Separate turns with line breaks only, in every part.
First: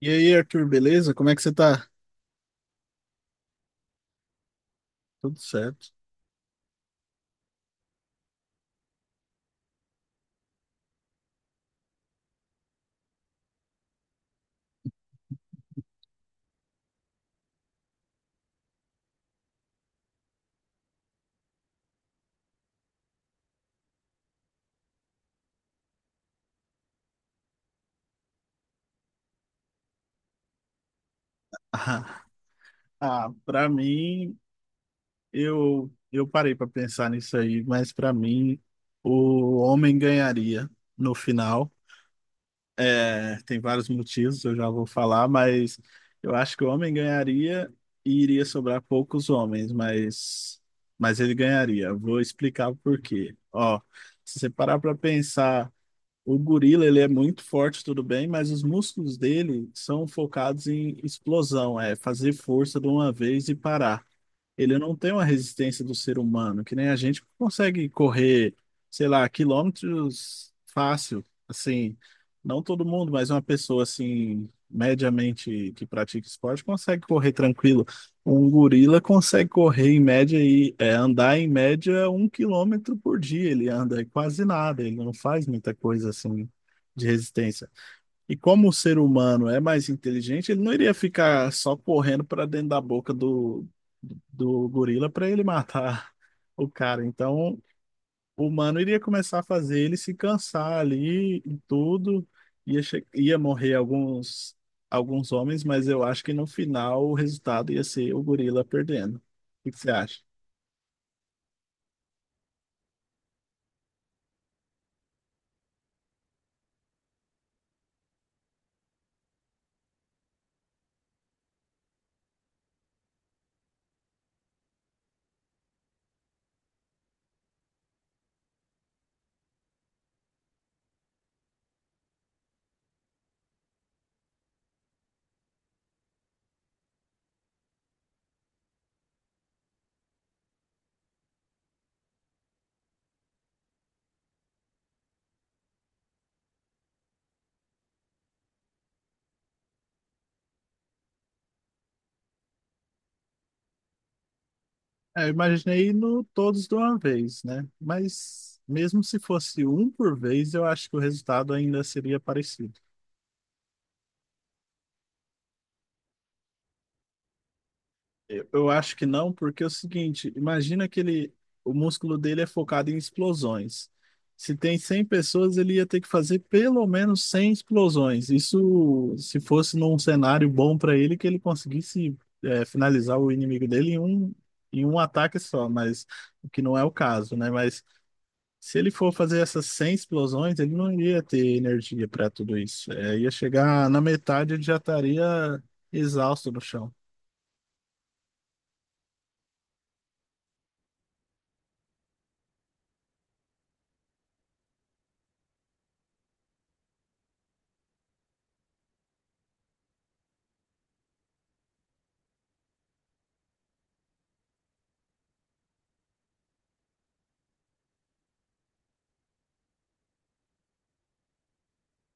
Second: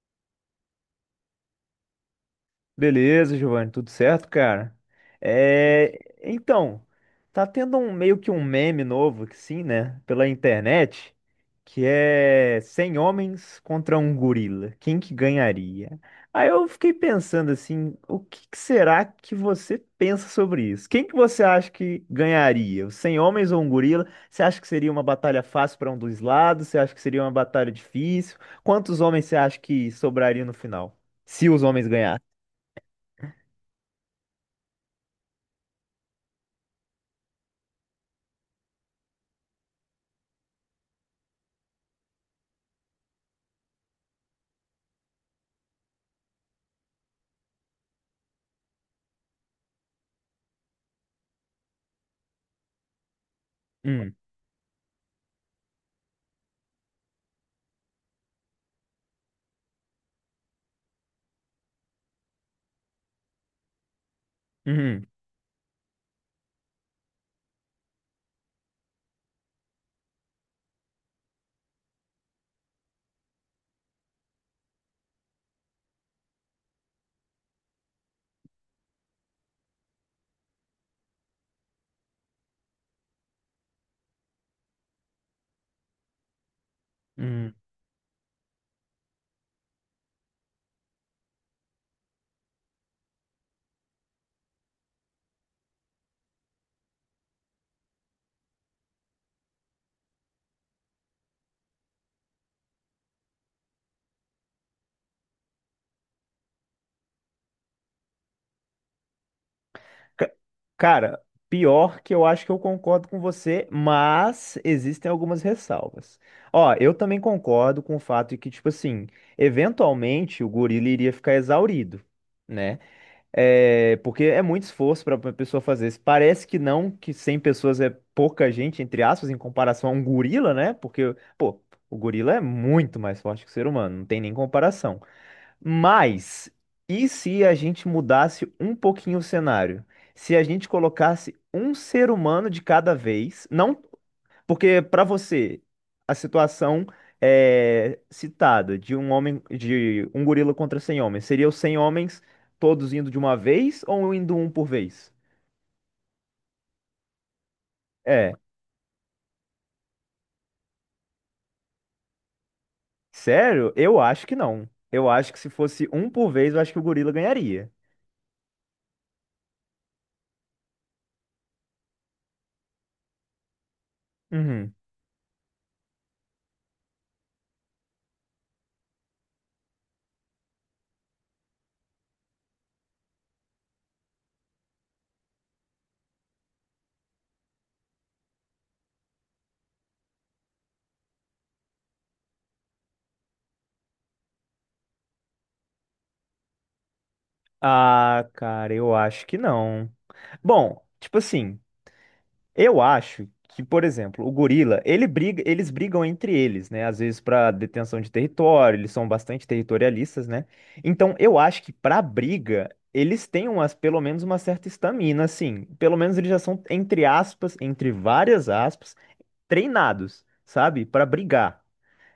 E aí, Arthur, beleza? Como é que você tá?
Beleza, Giovanni, tudo certo, cara?
Tudo certo.
É, então, tá tendo um meio que um meme novo, que sim, né, pela internet, que é 100 homens contra um gorila. Quem que ganharia? Aí eu fiquei pensando assim, o que que será que você pensa sobre isso? Quem que você acha que ganharia? Os 100 homens ou um gorila? Você acha que seria uma batalha fácil para um dos lados? Você acha que seria uma batalha difícil? Quantos homens você acha que sobraria no final? Se os homens ganhassem?
Para mim, eu parei para pensar nisso aí, mas para mim o homem ganharia no final. É, tem vários motivos, eu já vou falar, mas eu acho que o homem ganharia e iria sobrar poucos homens, mas ele ganharia. Vou explicar o porquê. Ó,
Hum.
se você parar para pensar. O gorila, ele é muito forte, tudo bem, mas os músculos dele são focados em explosão, é fazer força de uma vez e parar. Ele não
Uhum.
tem uma resistência do ser humano, que nem a gente consegue correr, sei lá, quilômetros fácil, assim, não todo mundo, mas uma pessoa assim, mediamente que pratica esporte consegue correr tranquilo. Um gorila consegue correr em média e é, andar em média 1 quilômetro por dia, ele anda quase nada, ele não faz muita coisa assim de
Uhum.
resistência. E como o ser humano é mais inteligente, ele não iria ficar só correndo para dentro da boca do gorila para ele matar o cara. Então, o humano iria começar a fazer ele se cansar ali e tudo. Ia morrer alguns, alguns homens, mas eu acho que no final o resultado ia ser o gorila perdendo. O que que você acha?
Ca- Cara, pior que eu acho que eu concordo com você, mas existem algumas ressalvas. Ó, eu também concordo com o fato de que, tipo assim, eventualmente o gorila iria ficar exaurido, né? É, porque é muito esforço para uma pessoa fazer isso. Parece que não, que 100 pessoas é pouca gente, entre aspas, em comparação a um gorila, né? Porque, pô, o gorila é muito mais forte que o ser humano, não tem nem comparação. Mas, e se a gente mudasse um pouquinho o cenário? Se a gente colocasse um ser humano de cada vez, não porque para você, a situação é citada de um homem, de um gorila contra 100 homens, seria os 100 homens todos indo de uma vez ou indo um por vez?
É, eu imaginei no todos de uma vez, né?
É,
Mas mesmo se fosse um por vez, eu acho que o resultado ainda seria parecido.
sério? Eu acho que não. Eu acho que se fosse um por vez, eu acho que o gorila ganharia.
Eu acho que não, porque é o seguinte, imagina que ele, o músculo dele é focado em explosões. Se
Uhum.
tem 100 pessoas, ele ia ter que fazer pelo menos 100 explosões. Isso se fosse num cenário bom para ele, que ele conseguisse é, finalizar o inimigo dele em um ataque só, mas o que não é o caso, né? Mas se ele for fazer essas 100 explosões, ele não iria ter energia para tudo isso. É, ia chegar na metade, ele já estaria exausto no chão.
Ah, cara, eu acho que não. Bom, tipo assim. Eu acho que, por exemplo, o gorila, ele briga, eles brigam entre eles, né? Às vezes para detenção de território, eles são bastante territorialistas, né? Então, eu acho que para briga, eles têm pelo menos uma certa estamina, assim. Pelo menos eles já são, entre aspas, entre várias aspas, treinados, sabe? Para brigar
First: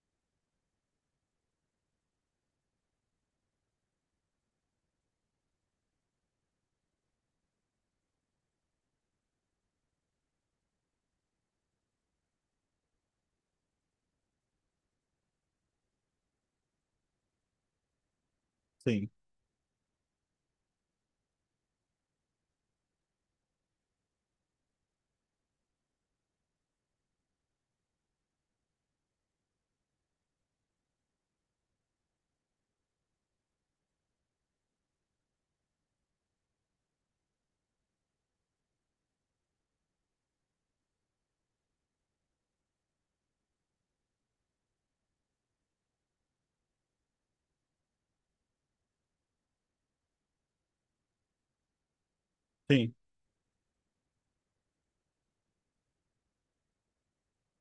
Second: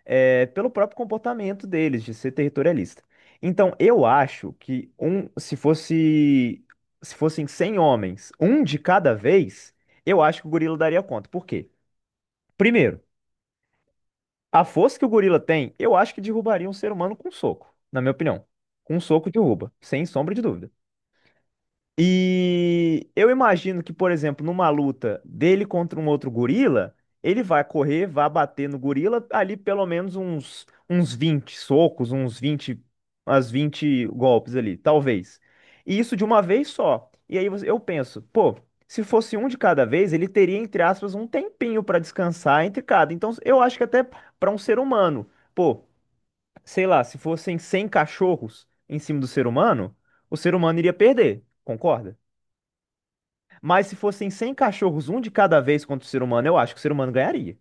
é, pelo próprio comportamento deles de ser territorialista. Então, eu acho que se fossem 100 homens, um de cada vez, eu acho que o gorila daria conta. Por quê? Primeiro, a força que o gorila tem, eu acho que derrubaria um ser humano com um soco, na minha opinião. Com um
Sim,
soco derruba, sem sombra de dúvida. E eu imagino que, por exemplo, numa luta dele contra um outro gorila, ele vai correr, vai bater no gorila ali pelo menos uns 20 socos, uns 20 umas 20 golpes ali, talvez. E isso de uma vez só. E aí eu penso, pô, se fosse um de cada vez, ele teria, entre aspas, um tempinho para descansar entre cada. Então eu acho que até para um ser humano, pô, sei lá, se fossem 100 cachorros em cima do ser humano, o ser humano iria perder, concorda?
sim.
Mas se fossem 100 cachorros, um de cada vez contra o ser humano, eu acho que o ser humano ganharia.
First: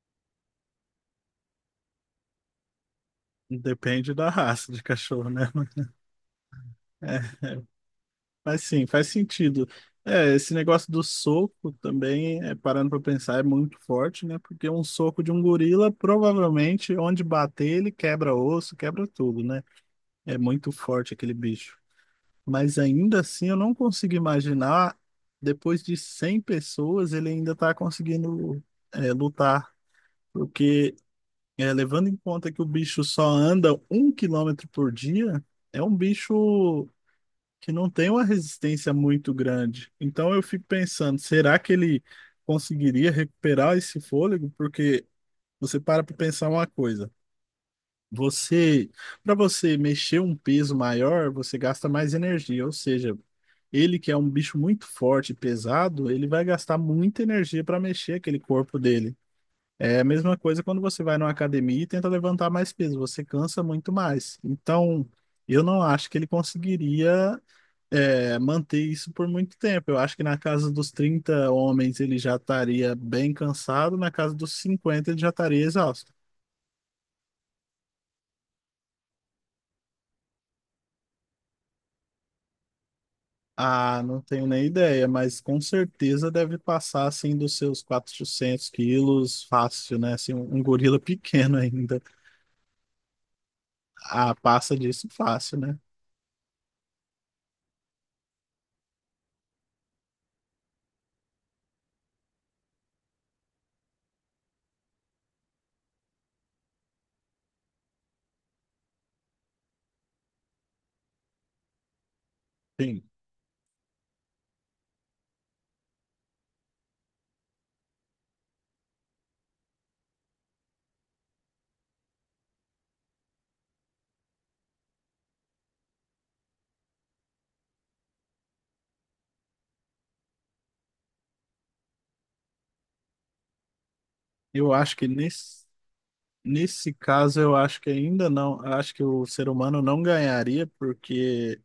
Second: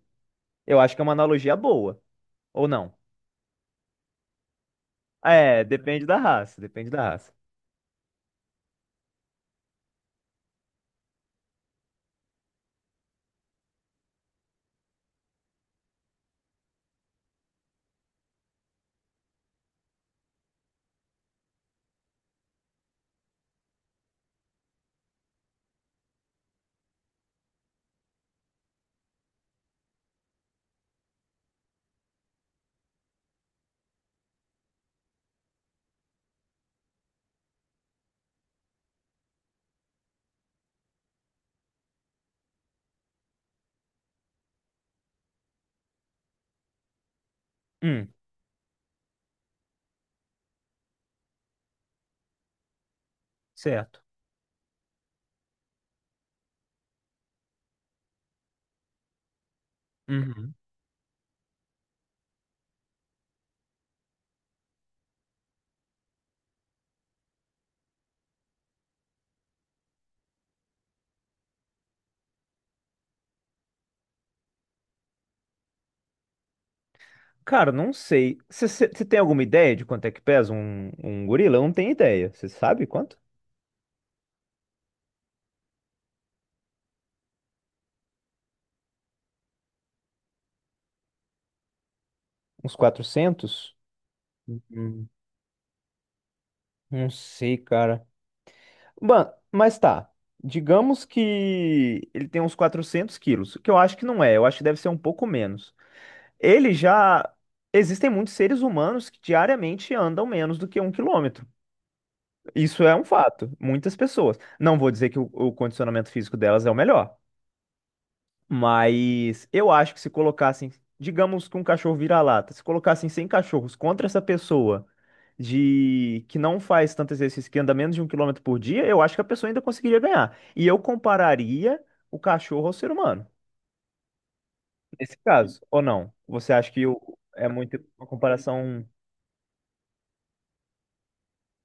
Eu acho que é uma analogia boa. Ou não?
Depende da raça de cachorro, né?
É, depende da raça, depende da raça.
É, é, mas sim, faz sentido. É, esse negócio do soco também, é, parando para pensar, é muito forte, né? Porque um soco de um gorila, provavelmente, onde bater, ele quebra osso, quebra tudo, né? É muito forte aquele bicho. Mas ainda assim, eu não consigo imaginar, depois de 100 pessoas, ele ainda tá conseguindo, é, lutar. Porque, é, levando em conta que o bicho só anda 1 quilômetro por dia, é um bicho que não tem uma resistência muito grande. Então eu fico pensando, será que ele conseguiria recuperar esse fôlego? Porque você para para pensar uma coisa.
Hum.
Você, para você mexer um peso maior, você gasta mais energia, ou seja, ele
Certo.
que é um bicho muito forte e pesado, ele vai gastar muita energia para mexer aquele corpo dele. É a mesma
Uhum.
coisa quando você vai numa academia e tenta levantar mais peso, você cansa muito mais. Então, eu não acho que ele conseguiria é, manter isso por muito tempo. Eu acho que na casa dos 30 homens ele já estaria bem cansado, na casa dos 50 ele já estaria exausto.
Cara, não sei. Você tem alguma ideia de quanto é que pesa um gorila? Eu não tenho ideia. Você sabe quanto?
Ah, não tenho nem ideia, mas com certeza deve passar assim dos seus 400 quilos fácil, né? Assim, um gorila pequeno ainda.
Uns 400.
Ah, passa disso
Hum,
fácil, né?
não sei, cara. Mano, mas tá. Digamos que ele tem uns 400 quilos, que eu acho que não é, eu acho que deve ser um pouco menos. Ele já. Existem muitos seres humanos que diariamente andam menos do que um quilômetro. Isso é
Sim.
um fato. Muitas pessoas. Não vou dizer que o condicionamento físico delas é o melhor, mas eu acho que se colocassem, digamos que um cachorro vira-lata, se colocassem 100 cachorros contra essa pessoa de que não faz tanto exercício, que anda menos de um quilômetro por dia, eu acho que a pessoa ainda conseguiria ganhar. E eu compararia o cachorro ao ser humano,
Eu acho que
nesse caso,
nesse,
ou não? Você acha que
nesse caso
é
eu
muito
acho que
uma
ainda não,
comparação?
acho que o ser humano não ganharia porque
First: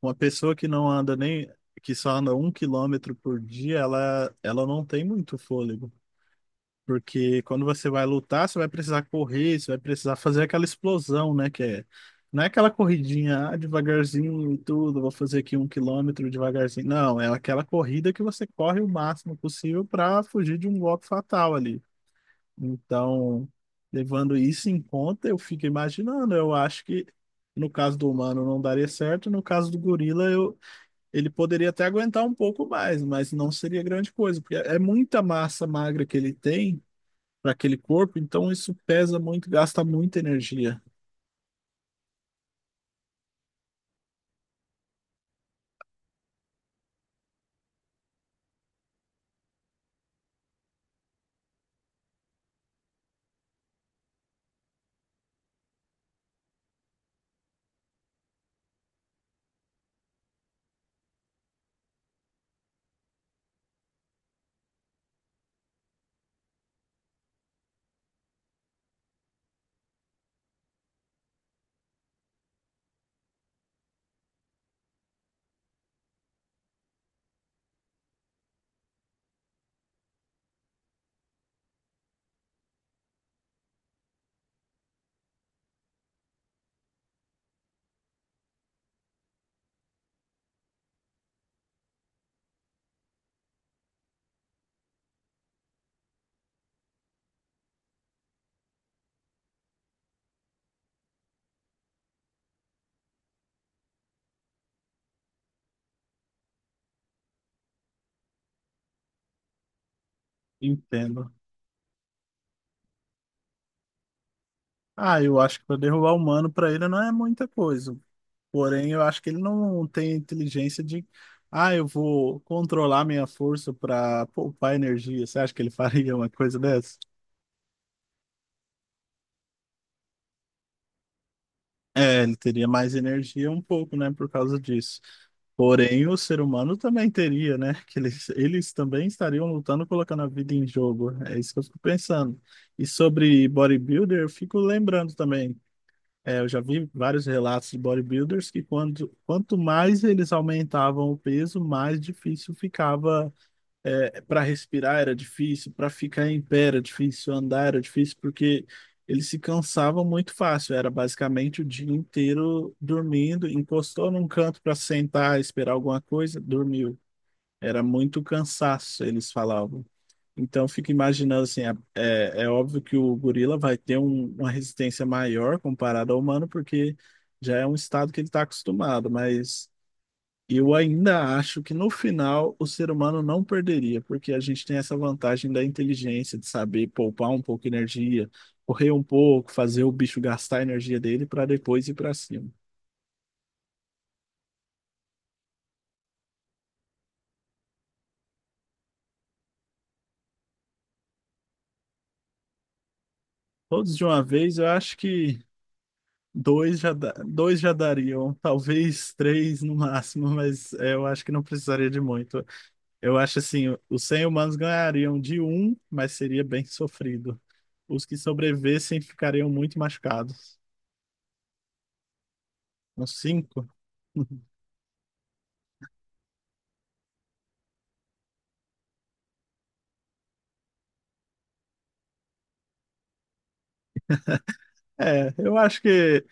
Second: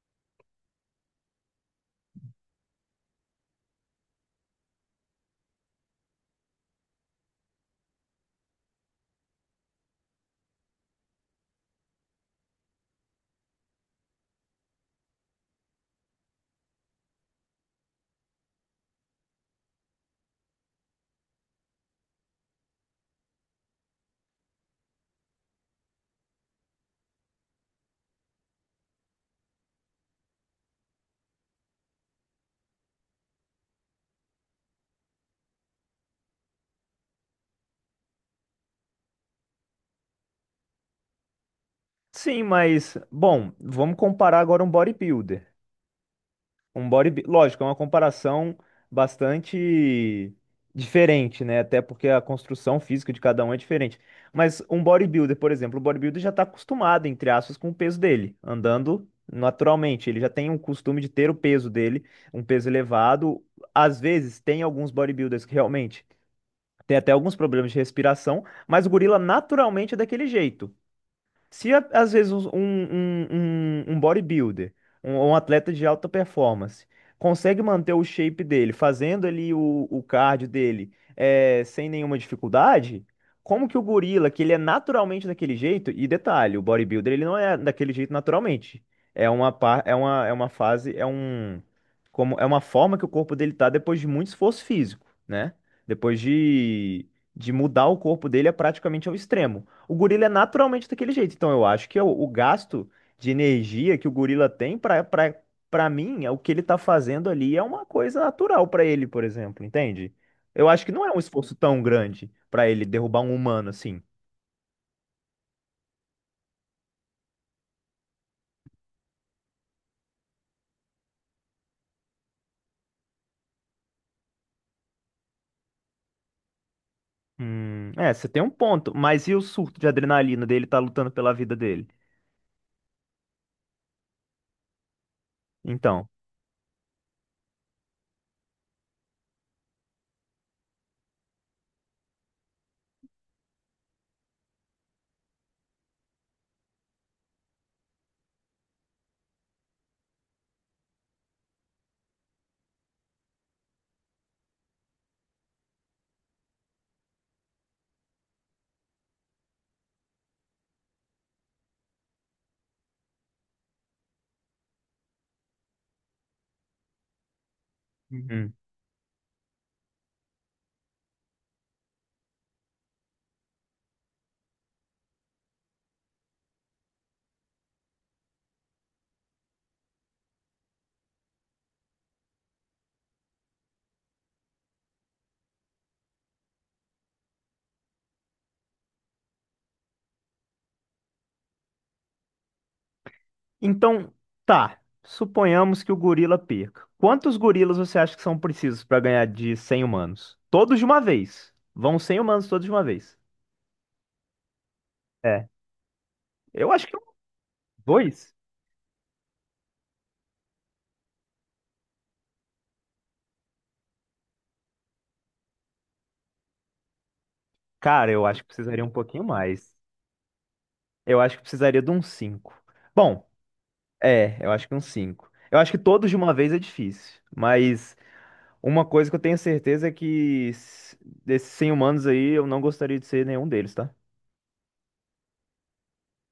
uma pessoa que não anda nem, que só anda 1 quilômetro por dia, ela não tem muito fôlego. Porque quando você vai lutar, você vai precisar correr, você vai precisar fazer aquela explosão, né? Que é, não é aquela corridinha, ah, devagarzinho e tudo, vou fazer aqui 1 quilômetro devagarzinho. Não, é aquela corrida que você corre o máximo possível para fugir de um golpe fatal ali. Então, levando isso em conta, eu fico imaginando, eu acho que no caso do humano não daria certo, no caso do gorila eu ele poderia até aguentar um pouco mais, mas não seria grande coisa, porque é muita massa magra que ele tem para aquele corpo, então isso pesa muito, gasta muita energia.
Sim, mas, bom, vamos comparar agora um bodybuilder. Um bodybuilder, lógico, é uma comparação bastante diferente, né? Até porque a construção física de cada um é diferente. Mas um bodybuilder, por exemplo, o bodybuilder já está acostumado, entre aspas, com o peso dele, andando naturalmente. Ele já tem um costume de ter o peso dele, um peso elevado. Às vezes, tem alguns bodybuilders que realmente têm até alguns problemas de respiração, mas o gorila naturalmente é daquele jeito. Se a- Às vezes um bodybuilder, um atleta de alta performance, consegue manter o shape dele, fazendo ali o cardio dele sem nenhuma dificuldade, como que o gorila, que ele é naturalmente daquele jeito, e detalhe, o bodybuilder ele não é daquele jeito naturalmente. É uma fase, é uma forma que o corpo dele tá depois de muito esforço físico, né? Depois de mudar o corpo dele é praticamente ao extremo. O gorila é naturalmente daquele jeito. Então eu acho que é o gasto de energia que o gorila tem para mim, é o que ele tá fazendo ali é uma coisa natural para ele, por exemplo, entende? Eu acho que não é um
Entendo.
esforço tão grande para ele derrubar um humano assim.
Ah, eu acho que para derrubar o humano para ele não é muita coisa. Porém, eu acho que ele não tem inteligência de, ah, eu vou controlar minha força para poupar energia. Você acha que ele faria uma coisa dessa?
É, você tem um ponto, mas e o surto de adrenalina dele tá lutando pela vida dele?
É, ele teria mais energia um pouco, né, por causa disso. Porém,
Então,
o ser humano também teria, né? Que eles também estariam lutando, colocando a vida em jogo. É isso que eu fico pensando. E sobre bodybuilder, eu fico lembrando também. É, eu já vi vários relatos de bodybuilders que quando, quanto mais eles aumentavam o peso, mais difícil ficava é, para respirar era difícil, para ficar em pé era difícil, andar era difícil, porque eles se cansavam muito fácil. Era basicamente o dia inteiro dormindo, encostou num canto para sentar, esperar alguma coisa, dormiu. Era muito
uhum.
cansaço, eles falavam. Então, eu fico imaginando assim, é, é óbvio que o gorila vai ter uma resistência maior comparada ao humano, porque já é um estado que ele está acostumado, mas eu ainda acho que no final o ser humano não perderia, porque a gente tem essa vantagem da inteligência, de saber poupar um pouco de energia, correr um pouco, fazer o bicho gastar a energia dele para depois ir para cima.
Então, tá. Suponhamos que o gorila perca. Quantos gorilas você acha que são precisos pra ganhar de 100 humanos? Todos de uma vez. Vão 100 humanos todos de uma vez.
Todos de uma vez, eu acho que
É. Eu
dois
acho
já,
que
dá- dois já dariam,
dois.
talvez três no máximo, mas é, eu acho que não precisaria de muito. Eu acho assim, os 100 humanos ganhariam de um, mas seria bem sofrido. Os
Cara,
que
eu acho que precisaria um
sobrevivessem
pouquinho
ficariam
mais.
muito machucados.
Eu acho que precisaria de uns cinco.
Uns
Bom,
cinco?
é, eu acho que uns cinco. Eu acho que todos de uma vez é difícil. Mas uma coisa que eu tenho certeza é que desses 100 humanos aí, eu não gostaria de ser nenhum deles, tá?
É, eu acho que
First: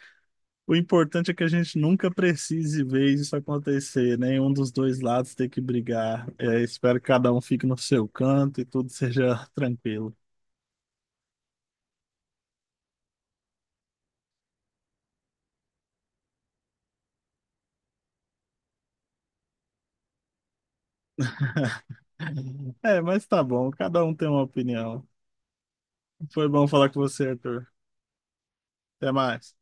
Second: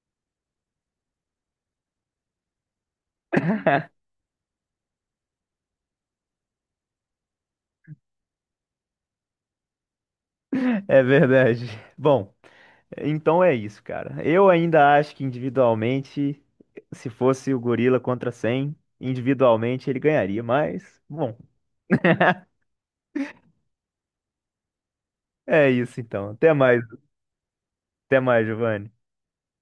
o importante é que a gente nunca precise ver isso acontecer, né? Um dos dois lados ter que brigar. É, espero que cada um fique no seu canto e tudo seja tranquilo.
É verdade. Bom. Então é isso, cara. Eu ainda acho que individualmente, se fosse o gorila contra 100 individualmente ele ganharia, mas bom,
É, mas tá bom, cada um tem uma opinião.
é isso então.
Foi bom falar com você, Arthur.
Até mais, Giovanni.
Até mais.